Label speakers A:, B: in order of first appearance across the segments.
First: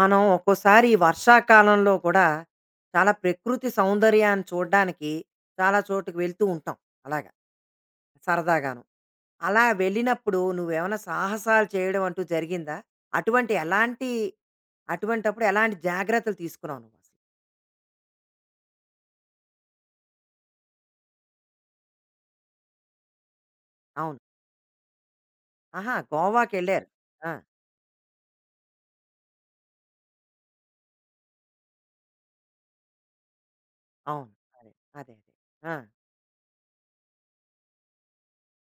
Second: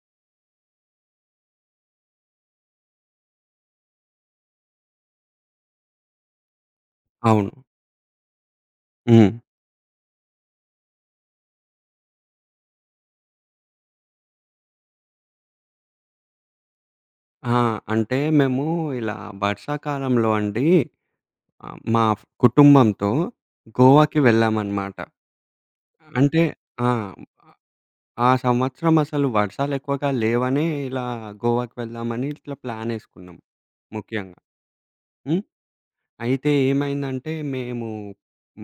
A: మనం ఒక్కోసారి ఈ వర్షాకాలంలో కూడా చాలా ప్రకృతి సౌందర్యాన్ని చూడడానికి చాలా చోటుకు వెళ్తూ ఉంటాం, అలాగా
B: అవును.
A: సరదాగాను.
B: హ్మ్.
A: అలా వెళ్ళినప్పుడు నువ్వేమైనా సాహసాలు చేయడం అంటూ జరిగిందా? అటువంటి ఎలాంటి, అటువంటప్పుడు ఎలాంటి జాగ్రత్తలు తీసుకున్నావు నువ్వు అసలు?
B: ఆ! అంటే మేము ఇలా వర్షాకాలంలో అండి, మా కుటుంబంతో
A: అవును.
B: గోవాకి వెళ్ళామన్నమాట.
A: ఆహా,
B: అంటే
A: గోవాకి
B: ఆ!
A: వెళ్ళారు. ఆ,
B: ఆ సంవత్సరం అసలు వర్షాలెక్కువగా లేవనే ఇలా గోవాకి వెళ్దామని ఇట్లా ప్లానేసుకున్నాం
A: అవును.
B: ముఖ్యంగా.
A: అదే అదే అదే
B: హ్మ్.
A: ఆ,
B: అయితే ఏమైందంటే మేము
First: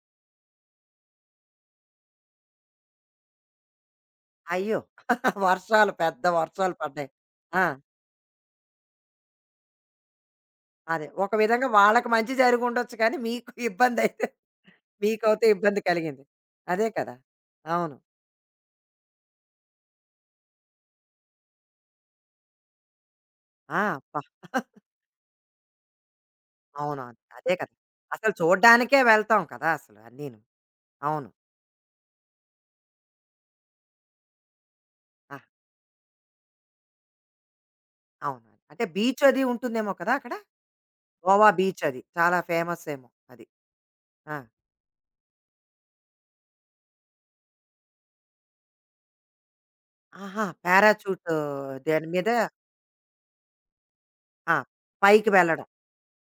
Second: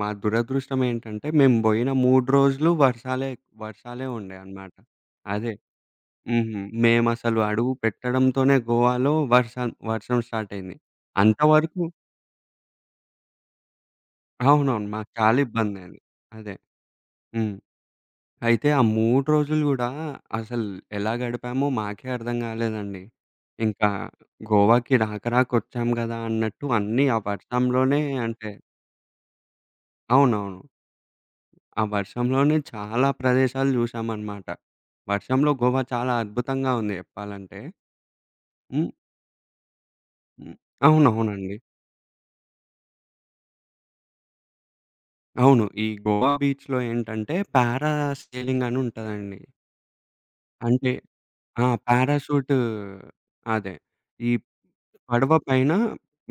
B: మా దురదృష్టం ఏంటంటే మేము బోయిన 3 రోజులు వర్షాలే వర్షాలే ఉండే అన్నమాట.
A: అయ్యో
B: అదే.
A: వర్షాలు, పెద్ద
B: హుహు.
A: వర్షాలు పడ్డాయి.
B: మేమసలు
A: ఆ,
B: అడుగు పెట్టడంతోనే గోవాలో వర్షం వర్షం స్టార్ట్ అయింది.
A: అదే ఒక విధంగా
B: అంతవరకు
A: వాళ్ళకి మంచి జరిగి ఉండొచ్చు, కానీ మీకు ఇబ్బంది అయితే
B: అవునవును. మాకు చాలా
A: మీకైతే ఇబ్బంది
B: ఇబ్బందయింది.
A: కలిగింది.
B: అదే.
A: అదే కదా!
B: హ్మ్.
A: అవును.
B: అయితే ఆ 3 రోజులు గూడా అసలు ఎలా గడిపామో మాకే అర్థం కాలేదండి.
A: ఆ!
B: ఇంకా
A: అబ్బా!
B: గోవాకి రాకొచ్చాం గదా! అన్నట్టు అన్నీ
A: అవునవును.
B: ఆ
A: అదే కదా!
B: వర్షంలోనే
A: అసలు
B: అంటే
A: చూడ్డానికే వెళ్తాం కదా! అసలు అన్నీను.
B: అవునవును.
A: అవును.
B: ఆ వర్షంలోనే చాలా ప్రదేశాలు చూసామన్నమాట.
A: ఆ!
B: వర్షంలో గోవా చాలా అద్భుతంగా ఉంది చెప్పాలంటే.
A: అవును. అంటే
B: హ్మ్.
A: బీచ్ అది ఉంటుందేమో కదా అక్కడ?
B: హ్మ్.
A: గోవా
B: అవునవునండి.
A: బీచ్ అది. చాలా ఫేమస్ ఏమో అది. ఆ!
B: అవును. ఈ గోవా బీచ్‌లో ఏంటంటే సెయిలింగ్ అని ఉంటదండి.
A: ఆహా!
B: అంటే
A: పారాచూట్
B: ఆ!
A: దాని మీద.
B: పారాషూటు అదే. ఈ
A: ఆ! పైకి
B: పడవ
A: వెళ్ళడం.
B: పైన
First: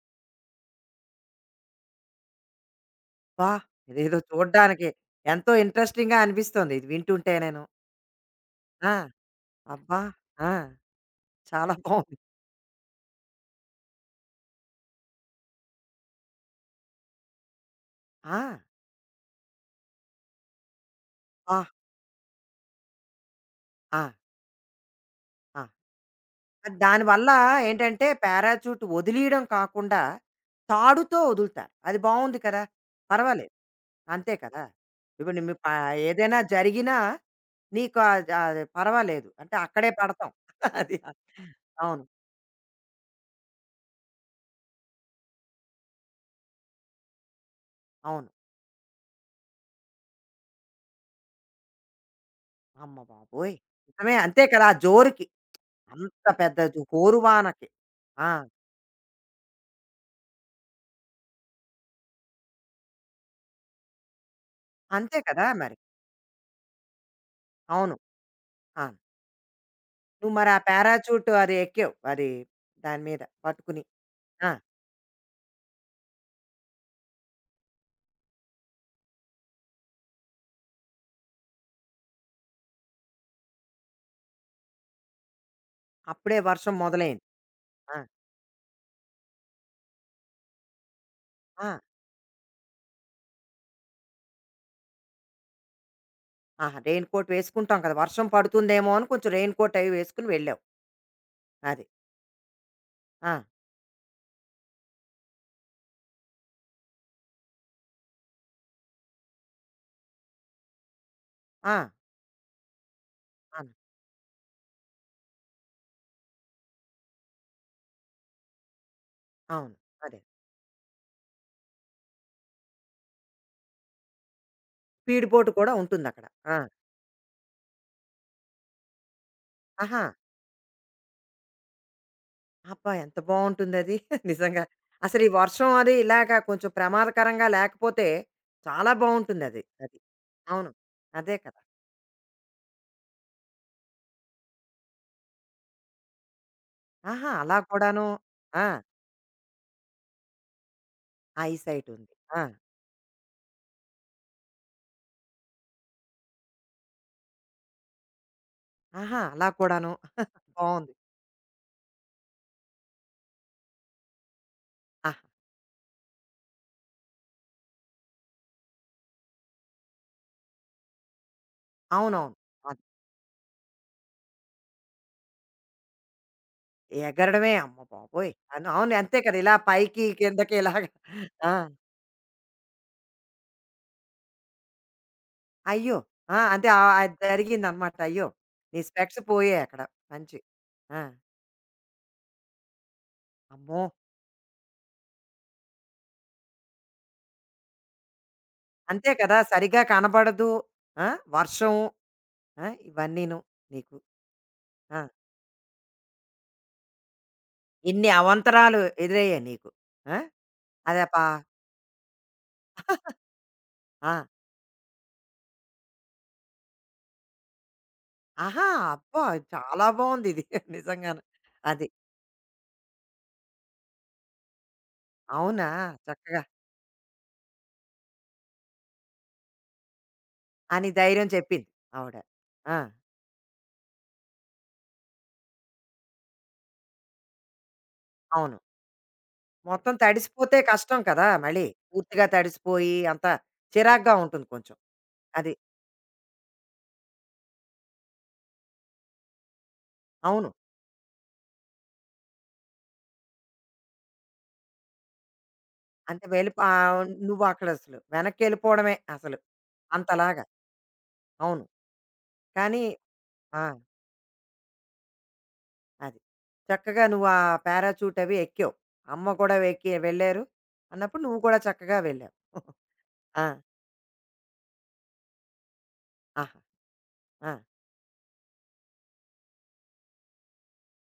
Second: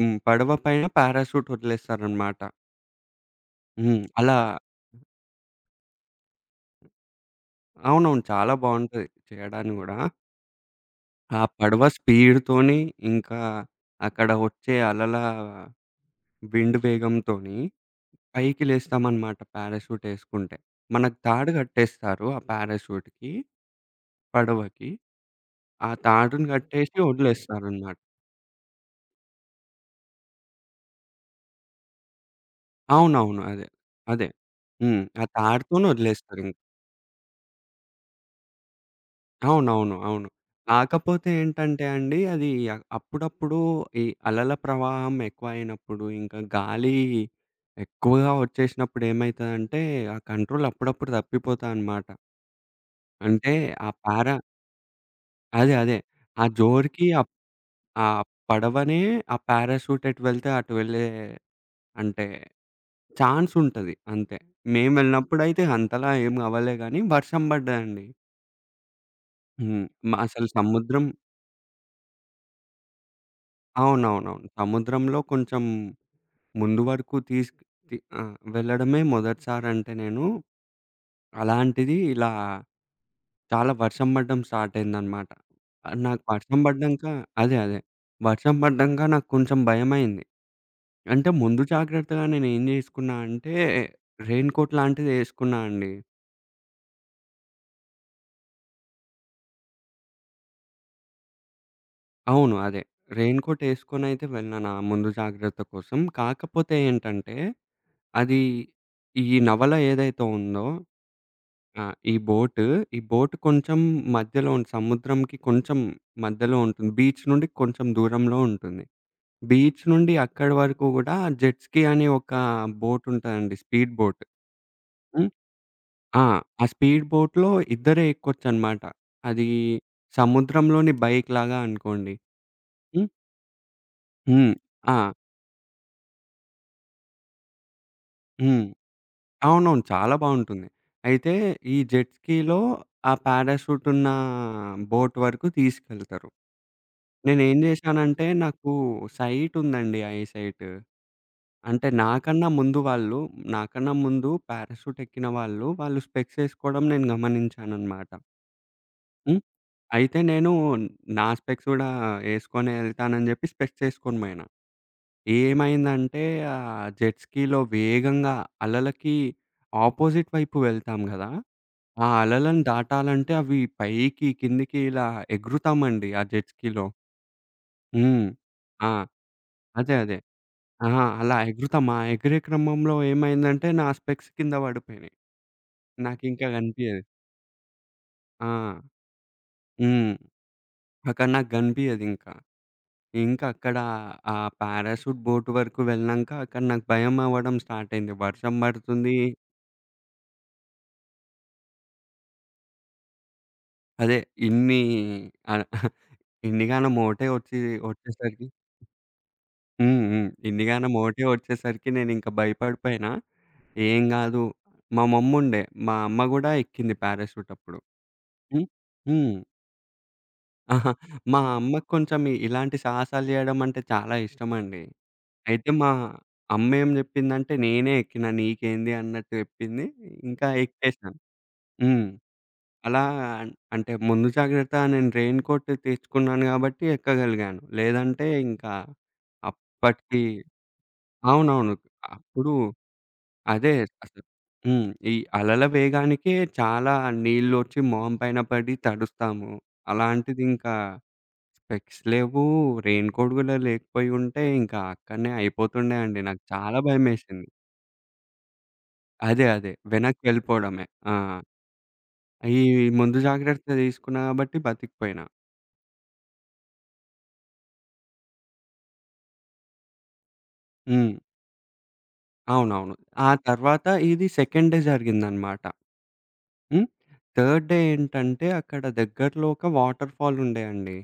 B: హ్మ్. పడవ పైన పారాషూట్ వదిలేస్తారనమాట.
A: అబ్బా!
B: హ్మ్.
A: ఇదేదో
B: అలా
A: చూడ్డానికి ఎంతో ఇంట్రెస్టింగ్‌గా అనిపిస్తోంది ఇది వింటుంటేనేను.
B: అవునవును. చాలా
A: ఆ!
B: బావుంటది చేయడానికి గూడా.
A: అబ్బా! ఆ!
B: ఆ
A: చాలా
B: పడవ
A: బావుంది.
B: స్పీడ్‌తోని, ఇంకా అక్కడ వచ్చే అలల విండ్ వేగంతోని
A: ఆ!
B: పైకి లేస్తామనమాట పారాషూట్ ఏసుకుంటే. మనకు తాడు
A: ఆ!
B: కట్టేస్తారు ఆ పారాషూట్‌కి,
A: ఆ!
B: పడవకి.
A: ఆ!
B: ఆ తాడుని
A: అది
B: కట్టేసి
A: దానివల్ల
B: వదిలేస్తారనమాట.
A: ఏంటంటే పారాచూట్ వదిలీయడం కాకుండా తాడుతో వదులుతారు. అది బావుంది కదా!
B: అవునవును.
A: పర్వాలేదు.
B: అదే. అదే.
A: అంతే కదా!
B: హ్మ్. ఆ
A: ఇప్పుడు నువ్వు పా,
B: తాడుతోని
A: ఏదైనా
B: వదిలేస్తారింక.
A: జరిగినా నీకు ఆద్ అది పర్వాలేదు. అంటే అక్కడే
B: అవునవును. అవును.
A: పడతాం. అది.
B: కాకపోతే ఏంటంటే
A: అవును.
B: అండి, అది అ అప్పుడప్పుడు ఈ అలల ప్రవాహం ఎక్కువయినప్పుడు, ఇంకా గాలి
A: అవును.
B: ఎక్కువగా వచ్చేసినప్పుడు ఏమైతదంటే, ఆ కంట్రోల్ అప్పుడప్పుడు తప్పిపోతా అనమాట.
A: అమ్మ
B: అంటే
A: బాబోయ్!
B: ఆ
A: నిజమే
B: పారా
A: అంతే కదా! ఆ జోరుకి.
B: అదే. అదే.
A: అంత
B: ఆ
A: పెద్ద
B: జోరుకి అప్
A: జోరువానకి.
B: ఆ
A: ఆ!
B: పడవనే ఆ పారాషూట్ ఎటు వెళ్తే అటు వెళ్ళే అంటే ఛాన్సుంటది అంతే. మేము
A: అంతే కదా
B: వెళ్ళినప్పుడైతే
A: మరి.
B: అంతలా ఏం అవ్వలే గానీ, వర్షం
A: అవును.
B: పడ్డదండి.
A: ఆ!
B: హ్మ్.
A: నువ్వు
B: అసలు
A: మరి ఆ
B: సముద్రం
A: పారాచూట్ అది ఎక్కావు. అది దాని మీద పట్టుకుని.
B: అవునవునవును.
A: ఆ!
B: సముద్రంలో కొంచెం ముందు వరకు తీస్ తి ఆ! వెళ్ళడమే మొదటిసారంటే నేను, అలాంటిది ఇలా చాలా వర్షం పడడం స్టార్ట్ అయిందనమాట. నాకు
A: అప్పుడే
B: వర్షం
A: వర్షం
B: పడ్డంక
A: మొదలైంది.
B: అదే. అదే.
A: ఆ!
B: వర్షం పడ్డంక నాకు కొంచెం భయమైంది. అంటే ముందు
A: ఆ!
B: జాగ్రత్తగా నేనేం జేసుకున్నా అంటే, రెయిన్ కోట్ లాంటిది యేసుకున్నా అండి.
A: ఆహా! రెయిన్ కోట్ వేసుకుంటాం కదా! వర్షం పడుతుందేమో అని కొంచెం రెయిన్ కోట్ అవి వేసుకొని వెళ్ళావు. అది.
B: అవును. అదే.
A: ఆ!
B: రెయిన్‌కోటేసుకొనైతే వెళ్ళను ఆ ముందు జాగ్రత్త కోసం. కాకపోతే ఏంటంటే, అది ఈ నవల ఏదైతే ఉందో
A: ఆ!
B: ఆ! ఈ బోట్, ఈ బోట్
A: అవును.
B: కొంచెం మధ్యలో ఉం సముద్రంకి కొంచెం మధ్యలో ఉంటుంది. బీచ్ నుండి కొంచెం దూరంలో ఉంటుంది.
A: అవును.
B: బీచ్ నుండి
A: అదే.
B: అక్కడి వరకు గూడా జెట్ స్కీ అని ఒక బోట్ ఉంటదండి. Speed boat.
A: Speed
B: hmm.
A: Boat కూడా
B: ఆ!
A: ఉంటుందక్కడ. ఆ!
B: ఆ స్పీడ్ బోట్‌లో ఇద్దరే ఎక్కొచ్చనమాట. అది
A: ఆహా!
B: సముద్రంలోని బైక్ లాగా అనుకోండి.
A: అబ్బా!
B: హ్మ్.
A: ఎంత బావుంటుందది.
B: హ్మ్.
A: నిజంగా.
B: ఆ!
A: అసలు ఈ వర్షం అది ఇలాగ కొంచెం ప్రమాదకరంగా లేకపోతే
B: హ్మ్.
A: చాలా బావుంటుందది.
B: అవునవును.
A: అది. అది
B: చాలా బావుంటుంది.
A: అవును.
B: అయితే
A: అదే కదా!
B: ఈ జెట్ స్కీలో ఆ పారాషూట్ ఉన్న బోట్ వరకు తీసుకెళ్తారు.
A: ఆహా! అలా
B: నేనేం
A: కూడాను.
B: జేశానంటే
A: ఆ!
B: నాకు సైట్ ఉందండి. Eye sight.
A: ఐ
B: అంటే
A: సైట్ ఉంది. ఆ!
B: నాకన్నా ముందు వాళ్ళు నాకన్నా ముందు పారాషూట్ ఎక్కిన వాళ్ళు, వాళ్ళు స్పెక్స్ ఏసుకోవడం నేను గమనించాననమాట.
A: ఆహా!
B: హ్మ్.
A: అలా కూడాను.
B: అయితే నేను
A: బావుంది.
B: నా స్పెక్స్ గూడా ఏసుకొనే ఎళ్తానని జెప్పి స్పెక్స్ ఏసుకొని బోయినా.
A: ఆహా!
B: ఏమైందంటే ఆ జెట్ స్కీలో వేగంగా అలలకి ఆపోజిట్ వైపు వెళ్తాం గదా! ఆ
A: అవునవును.
B: అలలను దాటాలంటే అవి పైకి, కిందకి ఇలా ఎగురుతామండి ఆ జెట్ స్కీలో.
A: ఎగరడమే అమ్మ
B: హ్మ్.
A: బాబోయ్! అన్
B: ఆ!
A: అవును. అంతే కదా! ఇలా
B: అదే.
A: పైకి,
B: అదే.
A: కిందకి ఇలాగ.
B: ఆ! అలా
A: ఆ!
B: ఎగురుతాం. ఆ ఎగిరే క్రమంలో ఏమైందంటే నా స్పెక్స్ కింద పడిపోయినాయి.
A: అయ్యో! ఆ!
B: నాకింకా
A: అంటే ఆహ్,
B: కనిపియదు.
A: అది జరిగిందనమాట. అయ్యో!
B: ఆ!
A: నీ స్పెక్స్ పోయాయి అక్కడ.
B: హ్మ్.
A: మంచి ఆ!
B: అక్కడ నాకు కనిపియదింకా. ఇంకా అక్కడ
A: అమ్మో!
B: ఆ పారాషూట్ బోట్ వరకు వెళ్ళినంక అక్కడ నాకు భయమవ్వడం స్టార్ట్ అయింది. వర్షం
A: అంతే
B: పడుతుంది.
A: కదా! సరిగ్గా కనబడదు. ఆ! వర్షం ఆ! ఇవన్నీను నీకు.
B: అదే ఇన్ని
A: ఆ!
B: ఆహ్, ఇన్నిగానం ఒకటే
A: ఇన్ని
B: వచ్చేసరికి
A: అవంతరాలు ఎదురయ్యాయి నీకు.
B: హ్మ్.
A: ఆ!
B: హ్మ్. ఇన్నిగానం
A: అదే పా
B: మోటివ్ వచ్చేసరికి నేనింక భయపడిపోయినా. ఏం
A: ఆ!
B: గాదు మా మమ్ముండే. మా అమ్మ గూడా ఎక్కింది పారాషూట్ అప్పుడు.
A: ఆహా!
B: హ్మ్.
A: అబ్బా!
B: హ్మ్.
A: చాలా బావుందిది.
B: అహా!
A: నిజంగాను.
B: మా అమ్మకి
A: అది.
B: కొంచెం ఇలాంటి సాహసాలు జేయడం అంటే చాలా ఇష్టమండి.
A: అవునా!
B: అయితే మా
A: చక్కగా
B: అమ్మేం జెప్పిందంటే, "నేనే ఎక్కినా నీకేంది" అన్నట్టు జెప్పింది. ఇంకా
A: అని
B: ఎక్కేసాను.
A: ధైర్యం చెప్పింది
B: హ్మ్.
A: ఆవిడ. ఆ!
B: అలా అంటే ముందు జాగ్రత్త నేను రెయిన్ కోట్ తెచ్చుకున్నాను గాబట్టి ఎక్కగలిగాను. లేదంటే
A: అవును.
B: ఇంకా
A: మొత్తం
B: అప్పటికి
A: తడిసిపోతే కష్టం కదా మళ్ళీ.
B: అవునవును.
A: పూర్తిగా
B: అప్పుడు
A: తడిసిపోయి అంత
B: అదే.
A: చిరాగ్గా
B: అసలు
A: ఉంటుంది కొంచెం.
B: హ్మ్. ఈ
A: అది.
B: అలల వేగానికే చాలా నీళ్ళొచ్చి మొహం పైన పడి తడుస్తాము.
A: అవును.
B: అలాంటిదింకా స్పెక్స్ లేవు, రెయిన్‌కోట్ గూడా లేకపోయి ఉంటే ఇంకా అక్కడనే అయిపోతుండే అండి.
A: అంటే
B: నాకు
A: వెళ్ళిపో
B: చాలా
A: ఆహ్, నువ్వు
B: భయమేసింది.
A: అక్కడ అసలు వెనక్కెళ్ళిపోవడమే అసలు.
B: అదే. అదే. వెనక్కి
A: అంతలాగా.
B: వెళ్ళిపోవడమే. ఆ!
A: అవును.
B: ఈ
A: కానీ
B: ముందు
A: ఆ!
B: జాగ్రత్త తీసుకున్నా కాబట్టి బతికిపోయినా.
A: అది. చక్కగా నువ్వు ఆ పారాచూట్ అవి ఎక్కావు. అమ్మ కూడా ఎక్కి వెళ్లారు
B: హ్మ్.
A: అన్నప్పుడు నువ్వు కూడా చక్కగా వెళ్ళావు.
B: అవునవును. ఆ
A: ఆ!
B: తర్వాత ఇది సెకండ్ డే జరిగిందనమాట.
A: ఆహా!
B: హ్మ్.
A: ఆ!
B: థర్డ్ డే ఏంటంటే అక్కడ దగ్గరలో ఒక వాటర్ ఫాల్ ఉండే అండి.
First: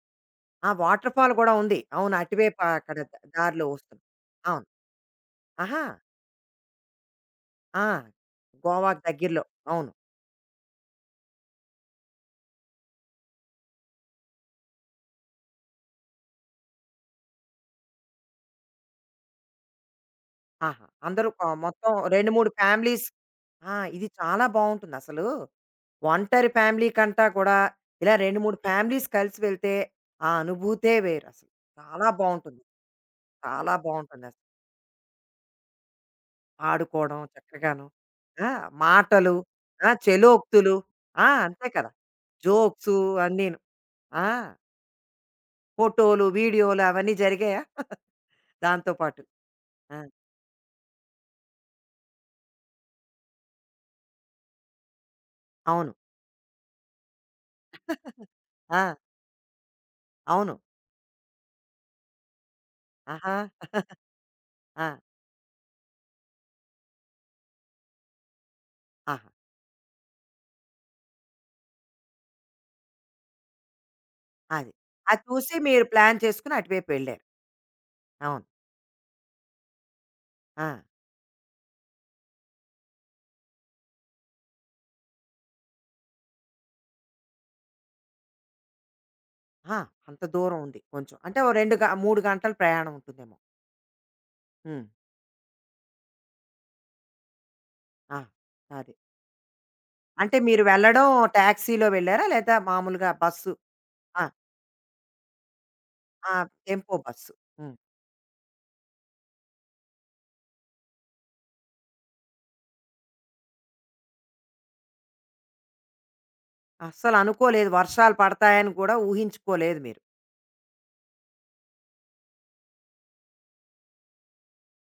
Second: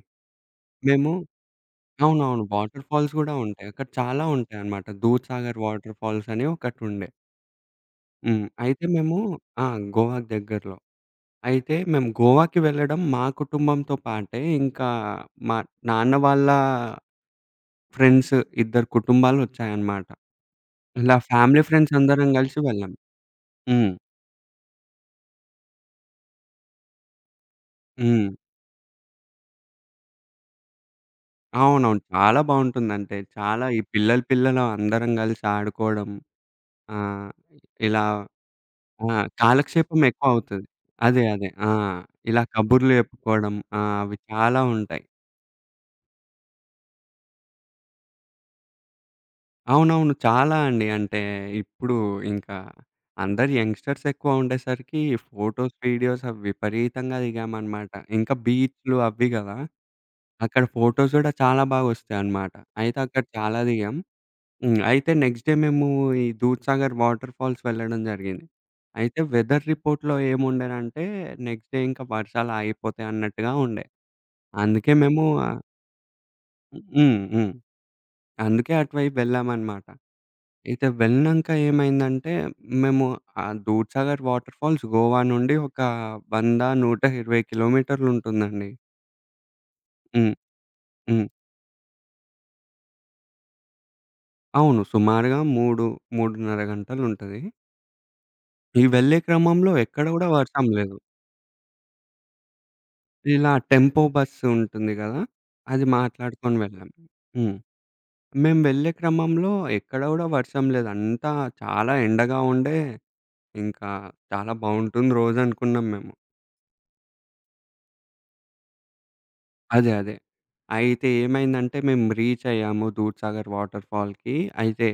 A: ఆ!
B: మేము
A: వాటర్ ఫాల్ కూడా ఉంది. అవును.
B: అవునవును.
A: అటువైపు
B: వాటర్
A: అక్కడ
B: ఫాల్స్
A: ద-
B: గూడా
A: దారిలో
B: ఉంటాయి. అక్కడ
A: వస్తుంది.
B: చాలా
A: అవును.
B: ఉంటాయన్నమాట. 'దూద్‌సాగర్
A: ఆహా!
B: వాటర్ ఫాల్స్' అని ఒకటుండే.
A: ఆ!
B: హ్మ్. అయితే
A: గోవాకు
B: మేము
A: దగ్గరలో.
B: ఆ!
A: అవును.
B: గోవాకి దగ్గరలో. అయితే మేము గోవాకి వెళ్ళడం మా కుటుంబంతో పాటే ఇంకా మా నాన్న వాళ్ళ ఫ్రెండ్స్ ఇద్దరు కుటుంబాలొచ్చాయన్నమాట.
A: ఆహా!
B: ఇలా
A: అందరూ ఆహ్,
B: ఫ్యామిలీ
A: మొత్తం
B: ఫ్రెండ్స్ అందరం
A: 2, 3
B: కలిసి వెళ్ళాం.
A: ఫ్యామిలీస్. ఆ!
B: హ్మ్.
A: ఇది చాలా బావుంటుంది అసలు. ఒంటరి ఫ్యామిలీ కంటా కూడా ఇలా
B: హ్మ్.
A: 2, 3 ఫ్యామిలీస్ కలిసి వెళ్తే ఆ అనుభూతే వేరసలు.
B: అవునవును.
A: చాలా
B: చాలా
A: బావుంటుంది.
B: బావుంటుందంటే చాలా
A: చాలా
B: ఈ పిల్లలు,
A: బావుంటుందసలు.
B: పిల్లలు అందరం కలిసి ఆడుకోవడం.
A: ఆడుకోవడం
B: ఆహ్,
A: చక్కగాను.
B: ఇలా
A: ఆ!
B: ఆ!
A: మాటలు, ఆ!
B: కాలక్షేపం ఎక్కువ అవుతది.
A: చెలోక్తులు.
B: అదే.
A: ఆ!
B: అదే.
A: అంతే
B: ఆ!
A: కదా!
B: ఇలా కబుర్లు
A: జోక్సు
B: చెప్పుకోవడం
A: అన్నీను.
B: అవి
A: ఆ!
B: చాలా ఉంటాయి.
A: ఫోటోలు, వీడియోలు అవన్నీ జరిగాయా? దాంతో పాటు. ఆ!
B: అవునవును. చాలా అండి. అంటే ఇప్పుడు ఇంకా అందరు యంగ్‌స్టర్స్ ఎక్కువ ఉండేసరికి ఫోటోస్,
A: అవును.
B: వీడియోస్ అవి విపరీతంగా దిగామనమాట. ఇంకా
A: ఆ!
B: బీచ్‌లు అవి గదా!
A: అవును.
B: అక్కడ ఫోటోస్ గూడా చాలా బాగొస్తాయన్నమాట. అయితే అక్కడ
A: ఆహా!
B: చాలా దిగాం. హ్మ్.
A: ఆ!
B: అయితే నెక్స్ట్ డే మేము ఈ దూద్‌సాగర్ వాటర్ ఫాల్స్ వెళ్ళడం జరిగింది. అయితే
A: ఆహా!
B: వెదర్ రిపోర్ట్‌లో ఏముండెనంటే నెక్స్ట్ డే ఇంకా వర్షాలు ఆగిపోతాయి అన్నట్టుగా ఉండే.
A: అది.
B: అందుకే
A: అది
B: మేము
A: చూసి మీరు ప్లాన్ చేసుకొని అటువైపు
B: హ్మ్.
A: వెళ్ళారు.
B: హ్మ్.
A: అవును.
B: అందుకే అటువైపు వెళ్ళామనమాట.
A: ఆ!
B: అయితే వెళ్ళినంక ఏమైందంటే, మేము ఆ దూద్‌సాగర్ వాటర్ ఫాల్స్ గోవా నుండి ఒక 100, 120 కిలోమీటర్లుంటుందండి.
A: ఆ! అంత
B: హ్మ్.
A: దూరం ఉంది కొంచెం.
B: హ్మ్.
A: అంటే ఓ 2 గ 3 గంటలు ప్రయాణం ఉంటుందేమో.
B: అవును.
A: హ్మ్.
B: సుమారుగా 3, 3:30 గంటలుంటది.
A: ఆ!
B: ఈ
A: అది.
B: వెళ్ళే క్రమంలో ఎక్కడ గూడా
A: అంటే మీరు
B: వర్షం లేదు.
A: వెళ్ళడం టాక్సీలో వెళ్లారా? లేదా మామూలుగా
B: ఇలా
A: బస్సు?
B: టెంపో
A: ఆ!
B: బస్సు ఉంటుంది గదా! అది
A: ఆ!
B: మాట్లాడుకొని వెళ్ళాం.
A: Tempo bus.
B: హ్మ్.
A: హ్మ్.
B: మేము వెళ్ళే క్రమంలో ఎక్కడ గూడా వర్షం లేదు. అంతా చాలా ఎండగా ఉండే ఇంకా చాలా బావుంటుంది రోజనుకున్నాం మేము.
A: అస్సలు అనుకోలేదు, వర్షాలు పడతాయని కూడా ఊహించుకోలేదు
B: అదే.
A: మీరు.
B: అదే. అయితే ఏమైందంటే మేము రీచ్ అయ్యాము దూద్‌సాగర్ వాటర్ ఫాల్‌కి. అయితే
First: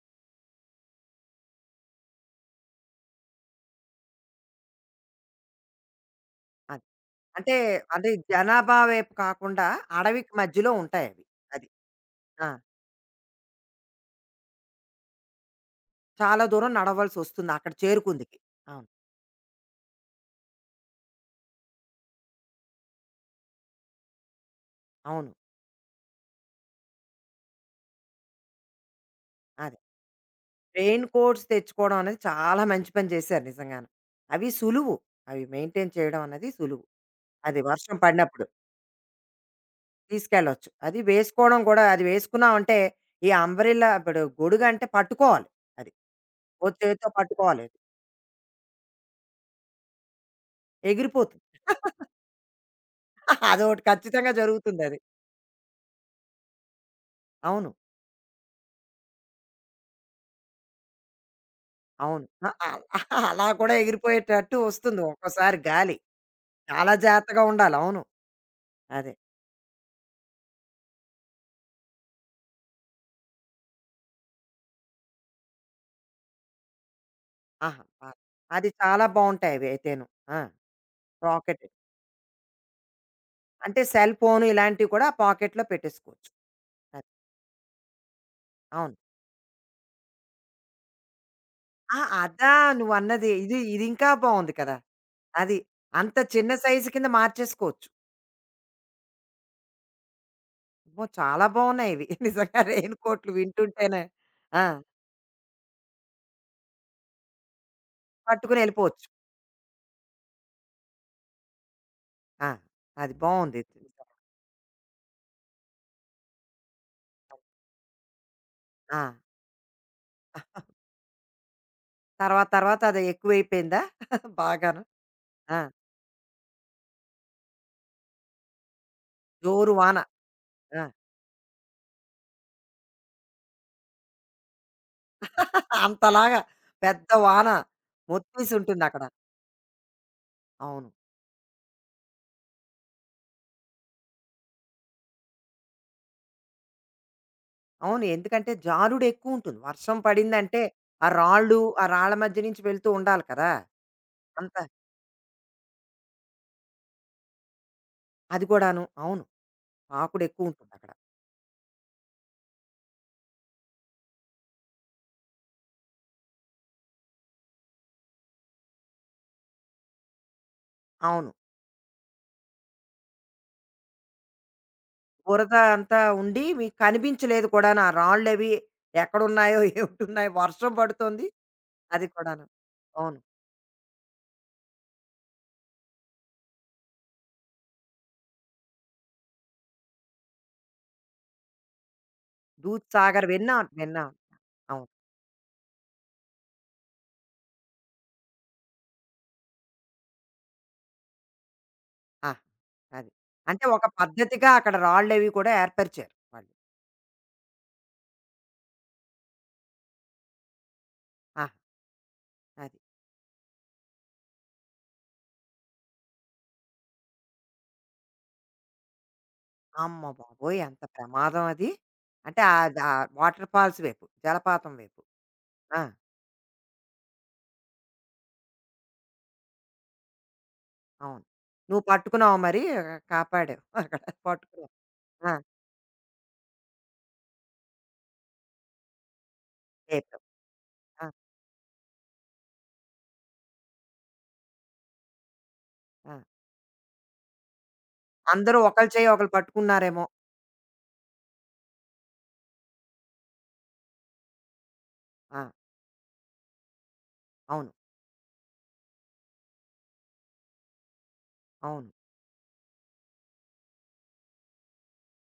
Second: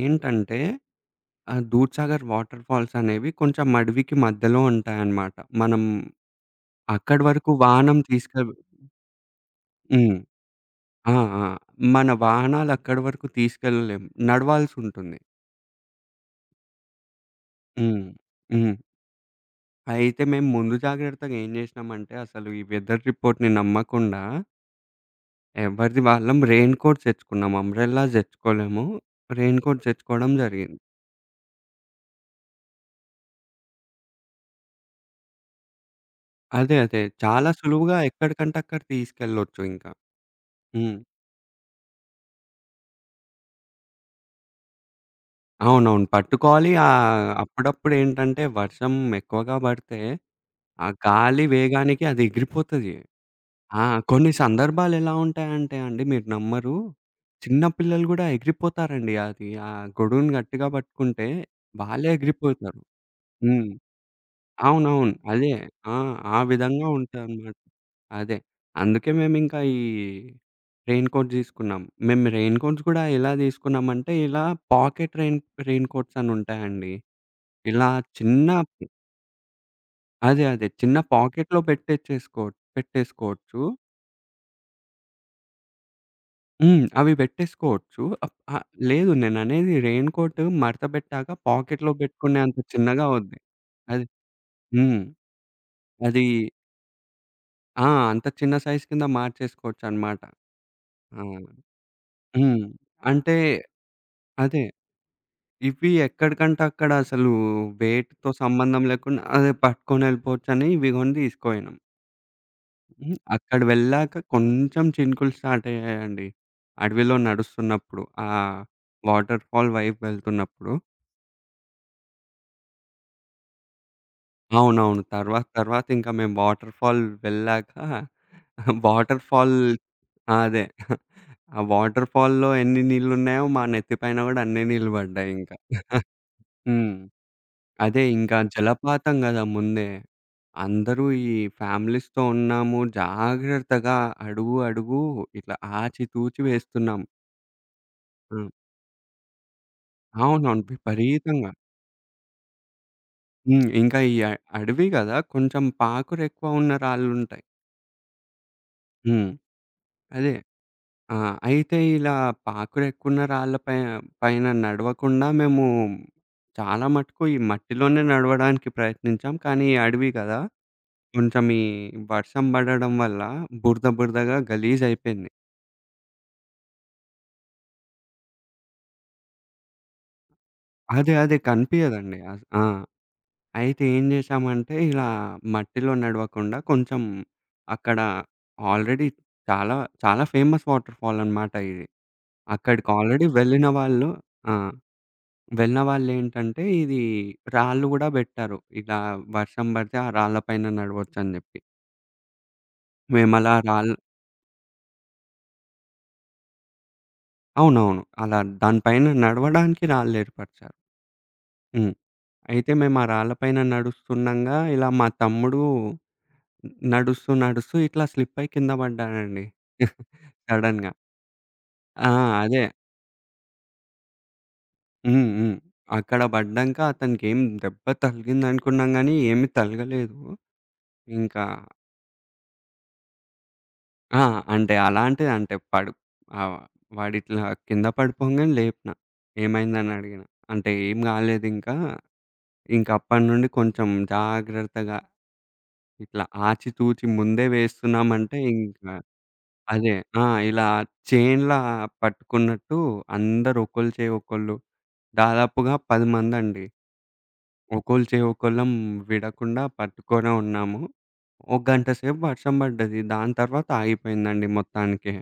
B: ఏంటంటే దూద్‌సాగర్ వాటర్ ఫాల్స్ అనేవి కొంచెం అడవికి మధ్యలో ఉంటాయన్నమాట. మనం
A: అది.
B: అక్కడి వరకు
A: అంటే
B: వాహనం
A: అంటే
B: తీసుకెళ్
A: జనాభా వైపు కాకుండా
B: హ్మ్.
A: అడవికి మధ్యలో
B: ఆ!
A: ఉంటాయవి.
B: ఆ!
A: అది.
B: మన
A: ఆ!
B: వాహనాలు అక్కడి వరకు తీసుకెళ్ళలేం. నడవాల్సుంటుంది.
A: చాలా దూరం నడవాల్సొస్తుంది అక్కడ
B: హ్మ్.
A: చేరుకుందుకి.
B: హ్మ్.
A: అవును.
B: అయితే మేము ముందు జాగ్రత్తగా ఏం జేసినామంటే అసలు ఈ వెదర్ రిపోర్ట్‌ని నమ్మకుండా
A: అవును.
B: ఎవరిది వాళ్ళం రెయిన్ కోట్స్ తెచ్చుకున్నాం. అంబ్రెల్లాస్ తెచ్చుకోలేము. రెయిన్
A: అది.
B: కోట్స్ తెచ్చుకోవడం జరిగింది.
A: రెయిన్ కోట్స్ తెచ్చుకోవడం అనేది చాలా మంచి పని చేశారు నిజంగాను. అవి సులువు. అవి మెయింటైన్ చేయడం అన్నది
B: అదే.
A: సులువు.
B: అదే. చాలా
A: అది వర్షం
B: సులువుగా
A: పడినప్పుడు
B: ఎక్కడికంటే అక్కడ తీసుకెళ్ళొచ్చు ఇంకా.
A: తీసుకెళ్ళొచ్చు.
B: హ్మ్.
A: అది వేసుకోవడం కూడా అది వేసుకున్నామంటే ఈ అంబ్రెల్లా ఇప్పుడు గొడుగంటే పట్టుకోవాలి. అది.
B: అవునవును.
A: ఓ
B: పట్టుకోవాలి.
A: చేత్తో
B: ఆహ్,
A: పట్టుకోవాలి అది.
B: అప్పుడప్పుడేంటంటే వర్షం ఎక్కువగా పడితే, ఆ
A: ఎగిరిపోతుంది.
B: గాలి వేగానికి అది ఎగిరిపోతది.
A: అదోకటి
B: ఆ! కొన్ని
A: ఖచ్చితంగా జరుగుతుందది.
B: సందర్భాలెలా ఉంటాయంటే అండి మీరు నమ్మరు. చిన్న
A: అవును.
B: పిల్లలు గూడా ఎగిరిపోతారండి. అది ఆ గొడుగుని గట్టిగా పట్టుకుంటే వాళ్ళే
A: అవును. అ
B: ఎగిరిపోతారు.
A: అల్ అలా
B: హ్మ్.
A: కూడా ఎగిరిపోయేటట్టు వస్తుంది
B: అవునవును. అదే.
A: ఒక్కోసారి
B: ఆ!
A: గాలి.
B: ఆ విధంగా
A: చాలా జాగ్రత్తగా
B: ఉంటదనమాట.
A: ఉండాలి. అవును.
B: అదే. అందుకే
A: అదే.
B: మేమింకా ఈ రెయిన్ కోట్ తీసుకున్నాం. మేము రెయిన్ కోట్స్ గూడా ఎలా తీసుకున్నామంటే, ఇలా పాకెట్ రెయిన్ రెయిన్ కోట్స్ అనుంటాయండి.
A: ఆహా!
B: ఇలా
A: ఆ!
B: చిన్న
A: అది చాలా బావుంటాయి అవి అయితేను. ఆ!
B: అదే. అదే. చిన్న పాకెట్‌లో
A: రాకెట్.
B: పెట్టేసుకోవచ్చు.
A: అంటే సెల్ ఫోను ఇలాంటివి కూడా పాకెట్‌లో పెట్టేసుకోవచ్చు.
B: హ్మ్.
A: అది.
B: అవి పెట్టేసుకోవచ్చు.
A: అవును.
B: లేదు నేననేది రెయిన్ కోట్ మడత బెట్టాక పాకెట్‌లో
A: ఆ!
B: బెట్టుకునే
A: అదా
B: అంత చిన్నగా
A: నువ్వన్నది.
B: అవుద్ది.
A: ఇది
B: అది
A: ఇదింకా బావుంది కదా!
B: హ్మ్.
A: అది. అంత
B: అది
A: చిన్న సైజు కింద మార్చేసుకోవచ్చు.
B: ఆ! అంత చిన్న సైజ్ కింద మార్చేసుకోవచ్చనమాట.
A: అబ్బో!
B: ఆ!
A: చాలా బావున్నాయి ఇవి. నిజంగా
B: హ్మ్.
A: రెయిన్ కోట్లు
B: అంటే
A: వింటుంటేనే
B: అదే.
A: ఆ!
B: ఇవి ఎక్కడికంటే అక్కడ అసలు వెయిట్‌తో
A: పట్టుకుని
B: సంబంధం
A: ఎళ్ళిపోవచ్చు.
B: లేకుండా అదే పట్టుకొనెళ్ళిపోవచ్చని ఇవి కొని తీసుకుపోయినాం.
A: ఆ! అది
B: హ్మ్. అక్కడ
A: బావుంది.
B: వెళ్ళాక కొంచెం చినుకులు స్టార్ట్ అయ్యాయండి. అడవిలో నడుస్తున్నప్పుడు. ఆ
A: ఆ!
B: వాటర్ ఫాల్ వైపు వెళ్తున్నప్పుడు.
A: తర్వాత తర్వాత అది ఎక్కువైపోయిందా? బాగాను.
B: అవునవును. తర్వాత
A: ఆ!
B: తర్వాత ఇంకా మేము వాటర్ ఫాల్ వెళ్ళాక వాటర్ ఫాల్
A: జోరు వాన.
B: అదే.
A: ఆ!
B: ఆ వాటర్ ఫాల్‌లో ఎన్ని నీళ్లున్నాయో మా నెత్తి పైన కూడా అన్ని నీళ్లు పడ్డాయి ఇంకా.
A: అంతలాగా
B: హ్మ్.
A: పెద్ద వాన
B: అదే ఇంకా
A: మొత్తేసి ఉంటుందక్కడ.
B: జలపాతం గదా! ముందే.
A: అవును.
B: అందరూ ఈ ఫ్యామిలీస్‌తో ఉన్నాము. జాగ్రత్తగా అడుగు ఇట్లా ఆచితూచి వేస్తున్నాం.
A: అవును.
B: హ్మ్.
A: ఎందుకంటే జారుడు ఎక్కువుంటుంది. వర్షం పడిందంటే
B: అవునవును.
A: ఆ
B: విపరీతంగా.
A: రాళ్ళు, ఆ రాళ్ళ మధ్య నుంచి వెళ్తూ ఉండాలి కదా!
B: హ్మ్. ఇంకా ఈ అ
A: అంతా.
B: అడవి గదా! కొంచెం పాకురెక్కువ ఉన్న రాళ్ళుంటాయి.
A: అది కూడాను. అవును.
B: హ్మ్.
A: పాకుడు
B: అదే.
A: ఎక్కువుంటుందక్కడ.
B: ఆ! అయితే ఇలా పాకురెక్కువున్న రాళ్ళ పై పైన నడవకుండా మేము చాలా మటుకు ఈ మట్టిలోనే నడవడానికి ప్రయత్నించాం. కానీ ఈ అడవి గదా!
A: అవును.
B: కొంచెం ఈ వర్షం పడడం వల్ల బురదగా గలీజయిపోయింది.
A: బురద అంతా ఉండి మీకు కనిపించలేదు కూడాను. ఆ రాళ్ళవి ఎక్కడున్నాయో, ఏమిటున్నాయో వర్షం
B: అదే
A: పడుతోంది.
B: అదే
A: అది
B: కనిపియదండి.
A: కూడాను.
B: ఆ!
A: అవును.
B: అయితే ఏం జేశామంటే ఇలా మట్టిలో నడవకుండా కొంచెం అక్కడ ఆల్రెడీ చాలా చాలా ఫేమస్ వాటర్ ఫాల్ అనమాట ఇది.
A: 'దూద్
B: అక్కడికి ఆల్రెడీ
A: సాగర్'
B: వెళ్ళిన
A: విన్నాను.
B: వాళ్ళు
A: విన్నాను.
B: ఆ!
A: అవును.
B: వెళ్ళిన వాళ్ళేంటంటే ఇది రాళ్ళు గూడా బెట్టారు. ఇలా వర్షం బడితే ఆ రాళ్ళ పైన నడవొచ్చని జెప్పి.
A: ఆ! అది.
B: మేమలా
A: అంటే ఒక
B: రాళ్ళు
A: పద్ధతిగా అక్కడ రాళ్ళవి కూడా ఏర్పరిచారు వాళ్ళు.
B: అవునవును. అలా దాని పైన నడవడానికి రాళ్ళేర్పరిచారు.
A: ఆ!
B: హ్మ్. అయితే
A: అది.
B: మేము ఆ రాళ్ళ పైన నడుస్తుండంగా ఇలా మా తమ్ముడు నడుస్తూ ఇట్లా స్లిప్ అయి కింద పడ్డాడండి.
A: అమ్మ బాబోయ్! ఎంత
B: సడెన్‌గా.
A: ప్రమాదం అది.
B: ఆ!
A: అంటే
B: అదే.
A: ఆద్ ఆ వాటర్ ఫాల్స్ వైపు, జలపాతం వైపు.
B: హ్మ్. హ్మ్.
A: ఆ!
B: అక్కడ పడ్డంక అతనికేం దెబ్బ తగిలిందనుకున్నాం గానీ ఏమి తగలలేదు.
A: అవును.
B: ఇంకా
A: నువ్వు పట్టుకున్నావా మరి? ఆ, కాపాడావు అక్కడ
B: ఆ!
A: పట్టుకున్నావు.
B: అంటే అలాంటిది
A: ఆ!
B: ఆహ్, వాడిట్లా కింద పడిపోంగానే లేపిన. ఏమైందని అడిగిన.
A: లేపావు.
B: అంటే ఏం
A: ఆ!
B: కాలేదింకా. ఇంక అప్పటి నుండి కొంచెం జాగ్రత్తగా
A: ఆ!
B: ఇట్లా ఆచితూచి ముందే వేస్తున్నామంటే
A: అందరూ
B: ఇంక
A: ఒకళ్ళ చేయి ఒకళ్ళు
B: అదే.
A: పట్టుకున్నారేమో!
B: ఆ! ఇలా చైన్‌లా పట్టుకున్నట్టు అందరూ ఒకళ్ళ చేయి ఒకళ్ళు
A: ఆ!
B: దాదాపుగా 10 మందండి.
A: అవును.
B: ఒకళ్ళ చేయి ఒకళ్ళం విడకుండా పట్టుకొనే ఉన్నాము. ఒక గంట
A: అవును.
B: సేపు వర్షం పడ్డది. దాని తర్వాత ఆగిపోయిందండి మొత్తానికి.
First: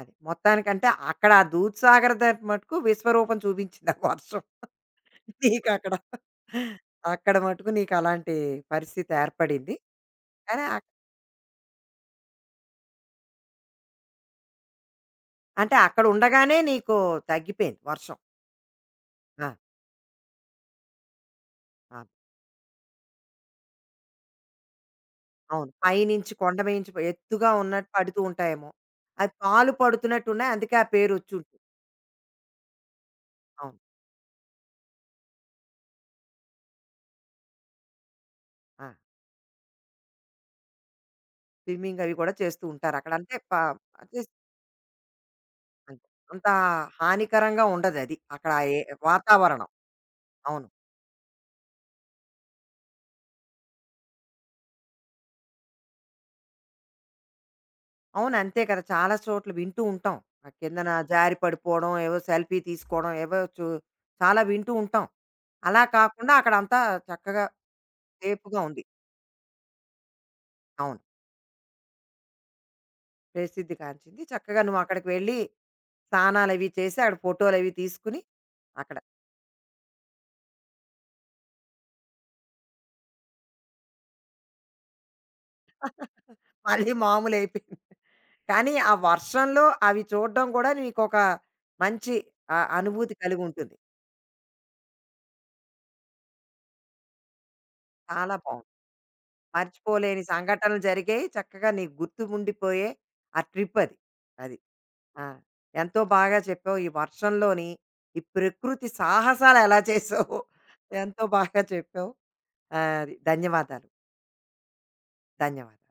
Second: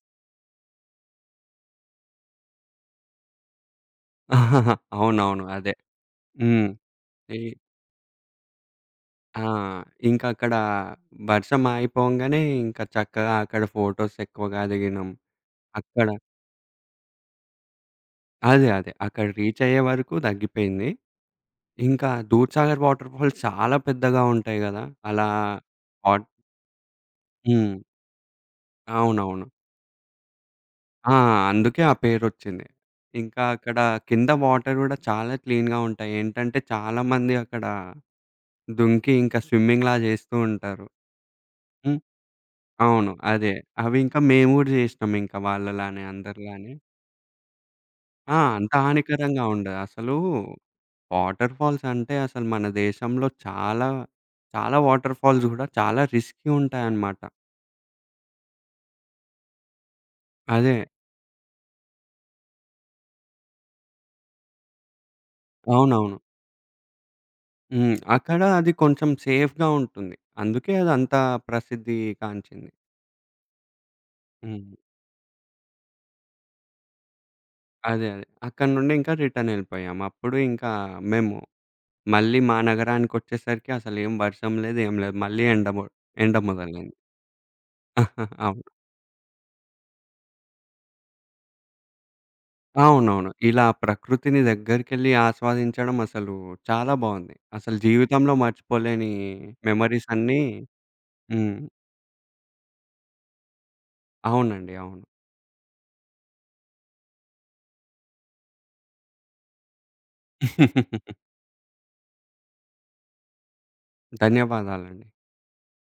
A: అది. మొత్తానికంటే అక్కడ ఆ దూద్సాగర్ దగ్గర మటుకు విశ్వరూపం చూపించింది ఆ వర్షం.
B: ఆహాహా, అవునవును. అదే.
A: నీకక్కడ.
B: హ్మ్.
A: అక్కడ అక్కడ
B: ఈ
A: మటుకు నీకలాంటి పరిస్థితి
B: ఆ!
A: ఏర్పడింది.
B: ఇంకక్కడ
A: కానీ అక్,
B: వర్షం ఆగిపోంగానే ఇంకా చక్కగా అక్కడ ఫోటోస్ ఎక్కువగా దిగినాం.
A: అంటే అక్కడ
B: అక్కడ
A: ఉండగానే నీకు తగ్గిపోయింది వర్షం.
B: అదే. అదే. అక్కడ
A: ఆ!
B: రీచ్ అయ్యే వరకు తగ్గిపోయింది.
A: ఆ!
B: ఇంకా 'దూద్సాగర్' వాటర్ ఫాల్స్ చాలా పెద్దగా ఉంటాయి గదా! అలా
A: అవును.
B: వాట్
A: పైనుంచి కొండ మీంచి ఎత్తుగా
B: హ్మ్.
A: ఉన్నట్టు పడుతూ ఉంటాయేమో! అది
B: అవునవును.
A: పాలు పడుతున్నట్టు ఉన్నాయి. అందుకే ఆ పేరు
B: ఆ!
A: వచ్చుంటుంది.
B: అందుకే ఆ పేరొచ్చింది. ఇంకా అక్కడ
A: అవును.
B: కింద వాటర్ గూడా చాలా క్లీన్‌గా ఉంటాయి. ఏంటంటే చాలా మంది అక్కడ
A: ఆ!
B: దుంకి ఇంకా స్విమ్మింగ్‌లా చేస్తూ ఉంటారు. హ్మ్.
A: స్విమ్మింగ్ అవి కూడా చేస్తూ ఉంటారు.
B: అవును.
A: అక్కడ అంటే
B: అదే.
A: ప,
B: అవి ఇంకా
A: అట్‌లీస్ట్
B: మేము గూడా చేసినాం ఇంకా వాళ్ళలానే
A: అంతే. అంత
B: అందరిలానే.
A: హానికరంగా ఉండదది.
B: ఆ!
A: అక్కడ ఆ
B: అంత
A: ఏ
B: హానికరంగా
A: వాతావరణం.
B: ఉండదు. అసలు
A: అవును.
B: వాటర్ ఫాల్స్ అంటే అసలు మన దేశంలో చాలా వాటర్ ఫాల్స్ గూడా చాలా రిస్కీ ఉంటాయన్నమాట.
A: అవును. అంతే కదా! చాలా చోట్ల వింటూ ఉంటాం. ఆ
B: అదే.
A: కిందన జారి పడిపోవడం, ఏవో సెల్ఫీ తీసుకోవడం, ఏవో చు, చాలా వింటూ ఉంటాం. అలా
B: అవునవును.
A: కాకుండా అక్కడంతా చక్కగా
B: హ్మ్. అక్కడ
A: సేఫ్‌గా
B: అది
A: ఉంది.
B: కొంచెం సేఫ్‌గా ఉంటుంది. అందుకే
A: అవును.
B: అదంతా ప్రసిద్ధి కాంచింది.
A: ప్రసిద్ధి కాంచింది. చక్కగా
B: హ్మ్.
A: నువ్వక్కడికి వెళ్ళి, స్నానాలవి చేసి, అక్కడ ఫోటోలవి
B: అదే.
A: తీసుకుని,
B: అదే. అక్కడి నుండి
A: అక్కడ
B: ఇంకా రిటర్న్ ఎళ్ళిపోయాం. అప్పుడు ఇంకా మేము మళ్ళీ మా నగరానికొచ్చేసరికి అసలేం వర్షం లేదు, ఏం లేదు. మళ్ళీ ఎండ
A: మళ్ళీ
B: మొదలైంది.
A: మామూలయిపోయింది.
B: అవును.
A: కానీ, ఆ వర్షంలో అవి చూడడం కూడా నీకొక మంచి, ఆహ్, అనుభూతి
B: అవునవును. ఇలా
A: కలిగుంటుంది.
B: ప్రకృతిని దగ్గరికెళ్ళి ఆస్వాదించడం అసలు చాలా బావుంది. అసలు జీవితంలో
A: చాలా బావుంది.
B: మర్చిపోలేని మెమోరీస్
A: మర్చిపోలేని
B: అన్నీ
A: సంఘటనలు జరిగాయి.
B: హ్మ్.
A: చక్కగా నీకు గుర్తుండిపోయే ఆ ట్రిప్పది. అది. అది
B: అవునండి. అవును.
A: ఆ! ఎంతో బాగా చెప్పావు. ఈ వర్షంలోని, ఈ ప్రకృతి సాహసాలెలా చేసావో ఎంతో బాగా చెప్పావు. ఆహ్, అది. ధన్యవాదాలు.
B: ధన్యవాదాలండి.
A: ధన్యవాదాలు.